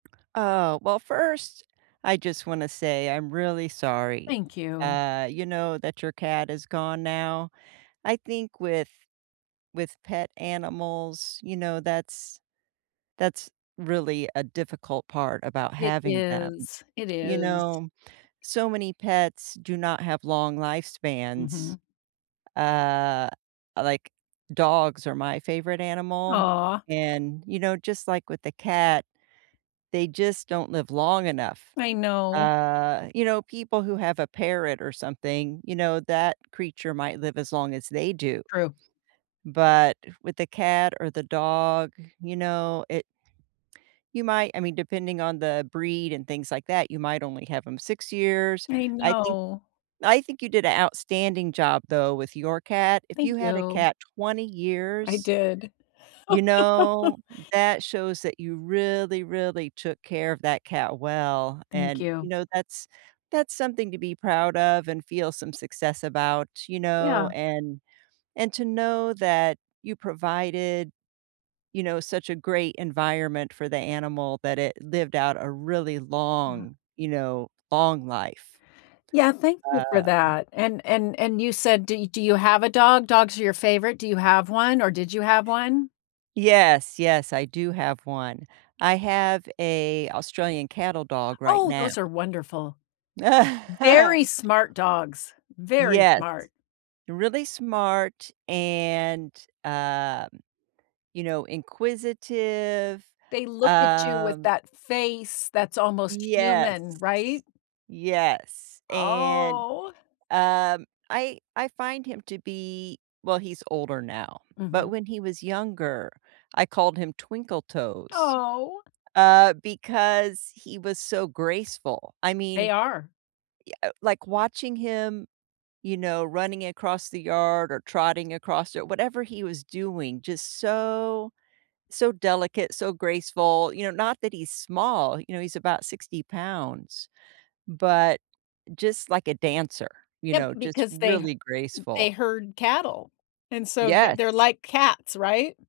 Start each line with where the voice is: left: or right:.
right: Oh. Well, first, I just wanna say I'm really sorry.
left: Thank you.
right: Uh, you know, that your cat is gone now. I think with with pet animals, you know, that's that's really a difficult part about
left: It
right: having them.
left: is. It
right: You
left: is.
right: know, so many pets do not have long lifespans.
left: Mhm.
right: Uh, like, dogs are my favorite animal,
left: Aw.
right: and, you know, just like with the cat, they just don't live long enough.
left: I know.
right: Uh, you know, people who have a parrot or something, you know, that creature might live as long as they do,
left: True.
right: but with the cat or the dog, you know, it you might I mean, depending on the breed and things like that, you might only have 'em 6 years.
left: I
right: I think
left: know.
right: I think you did a outstanding job, though, with your cat. If
left: Thank
right: you had a
left: you.
right: cat 20
left: I
right: years
left: did.
right: you know, that shows that you really, really took care of that cat well,
left: Thank
right: and, you
left: you.
right: know, that's that's something to be proud of and feel some success about, you know,
left: Yeah.
right: and and to know that you provided, you know, such a great environment for the animal that it lived out a really
left: Yeah.
right: long, you know, long life.
left: Yeah, thank you for
right: Uh
left: that, and and and you said, do do you have a dog? Dogs are your favorite. Do you have one, or did you have one?
right: Yes. Yes, I do have 1. I have a Australian cattle dog right
left: Oh,
right: now.
left: those are wonderful. Very smart dogs. Very
right: Yes.
left: smart.
right: Really smart and, um, you know, inquisitive.
left: They look at you with
right: Um
left: that face that's almost
right: Yes.
left: human, right?
right: Yes, and,
left: Oh.
right: um, I I find him to be well, he's older now, but
left: Mhm.
right: when he was younger, I called him Twinkle Toes,
left: Oh.
right: uh, because he was so graceful. I
left: They
right: mean,
left: are.
right: y uh, like watching him, you know, running across the yard or trotting across it, whatever he was doing, just so so delicate, so graceful. You know, not that he's small. You know, he's about 60 pounds, but just like a dancer. You
left: Yep,
right: know? Just
left: because they h
right: really graceful.
left: they herd cattle, and so they they're
right: Yes.
left: like cats, right?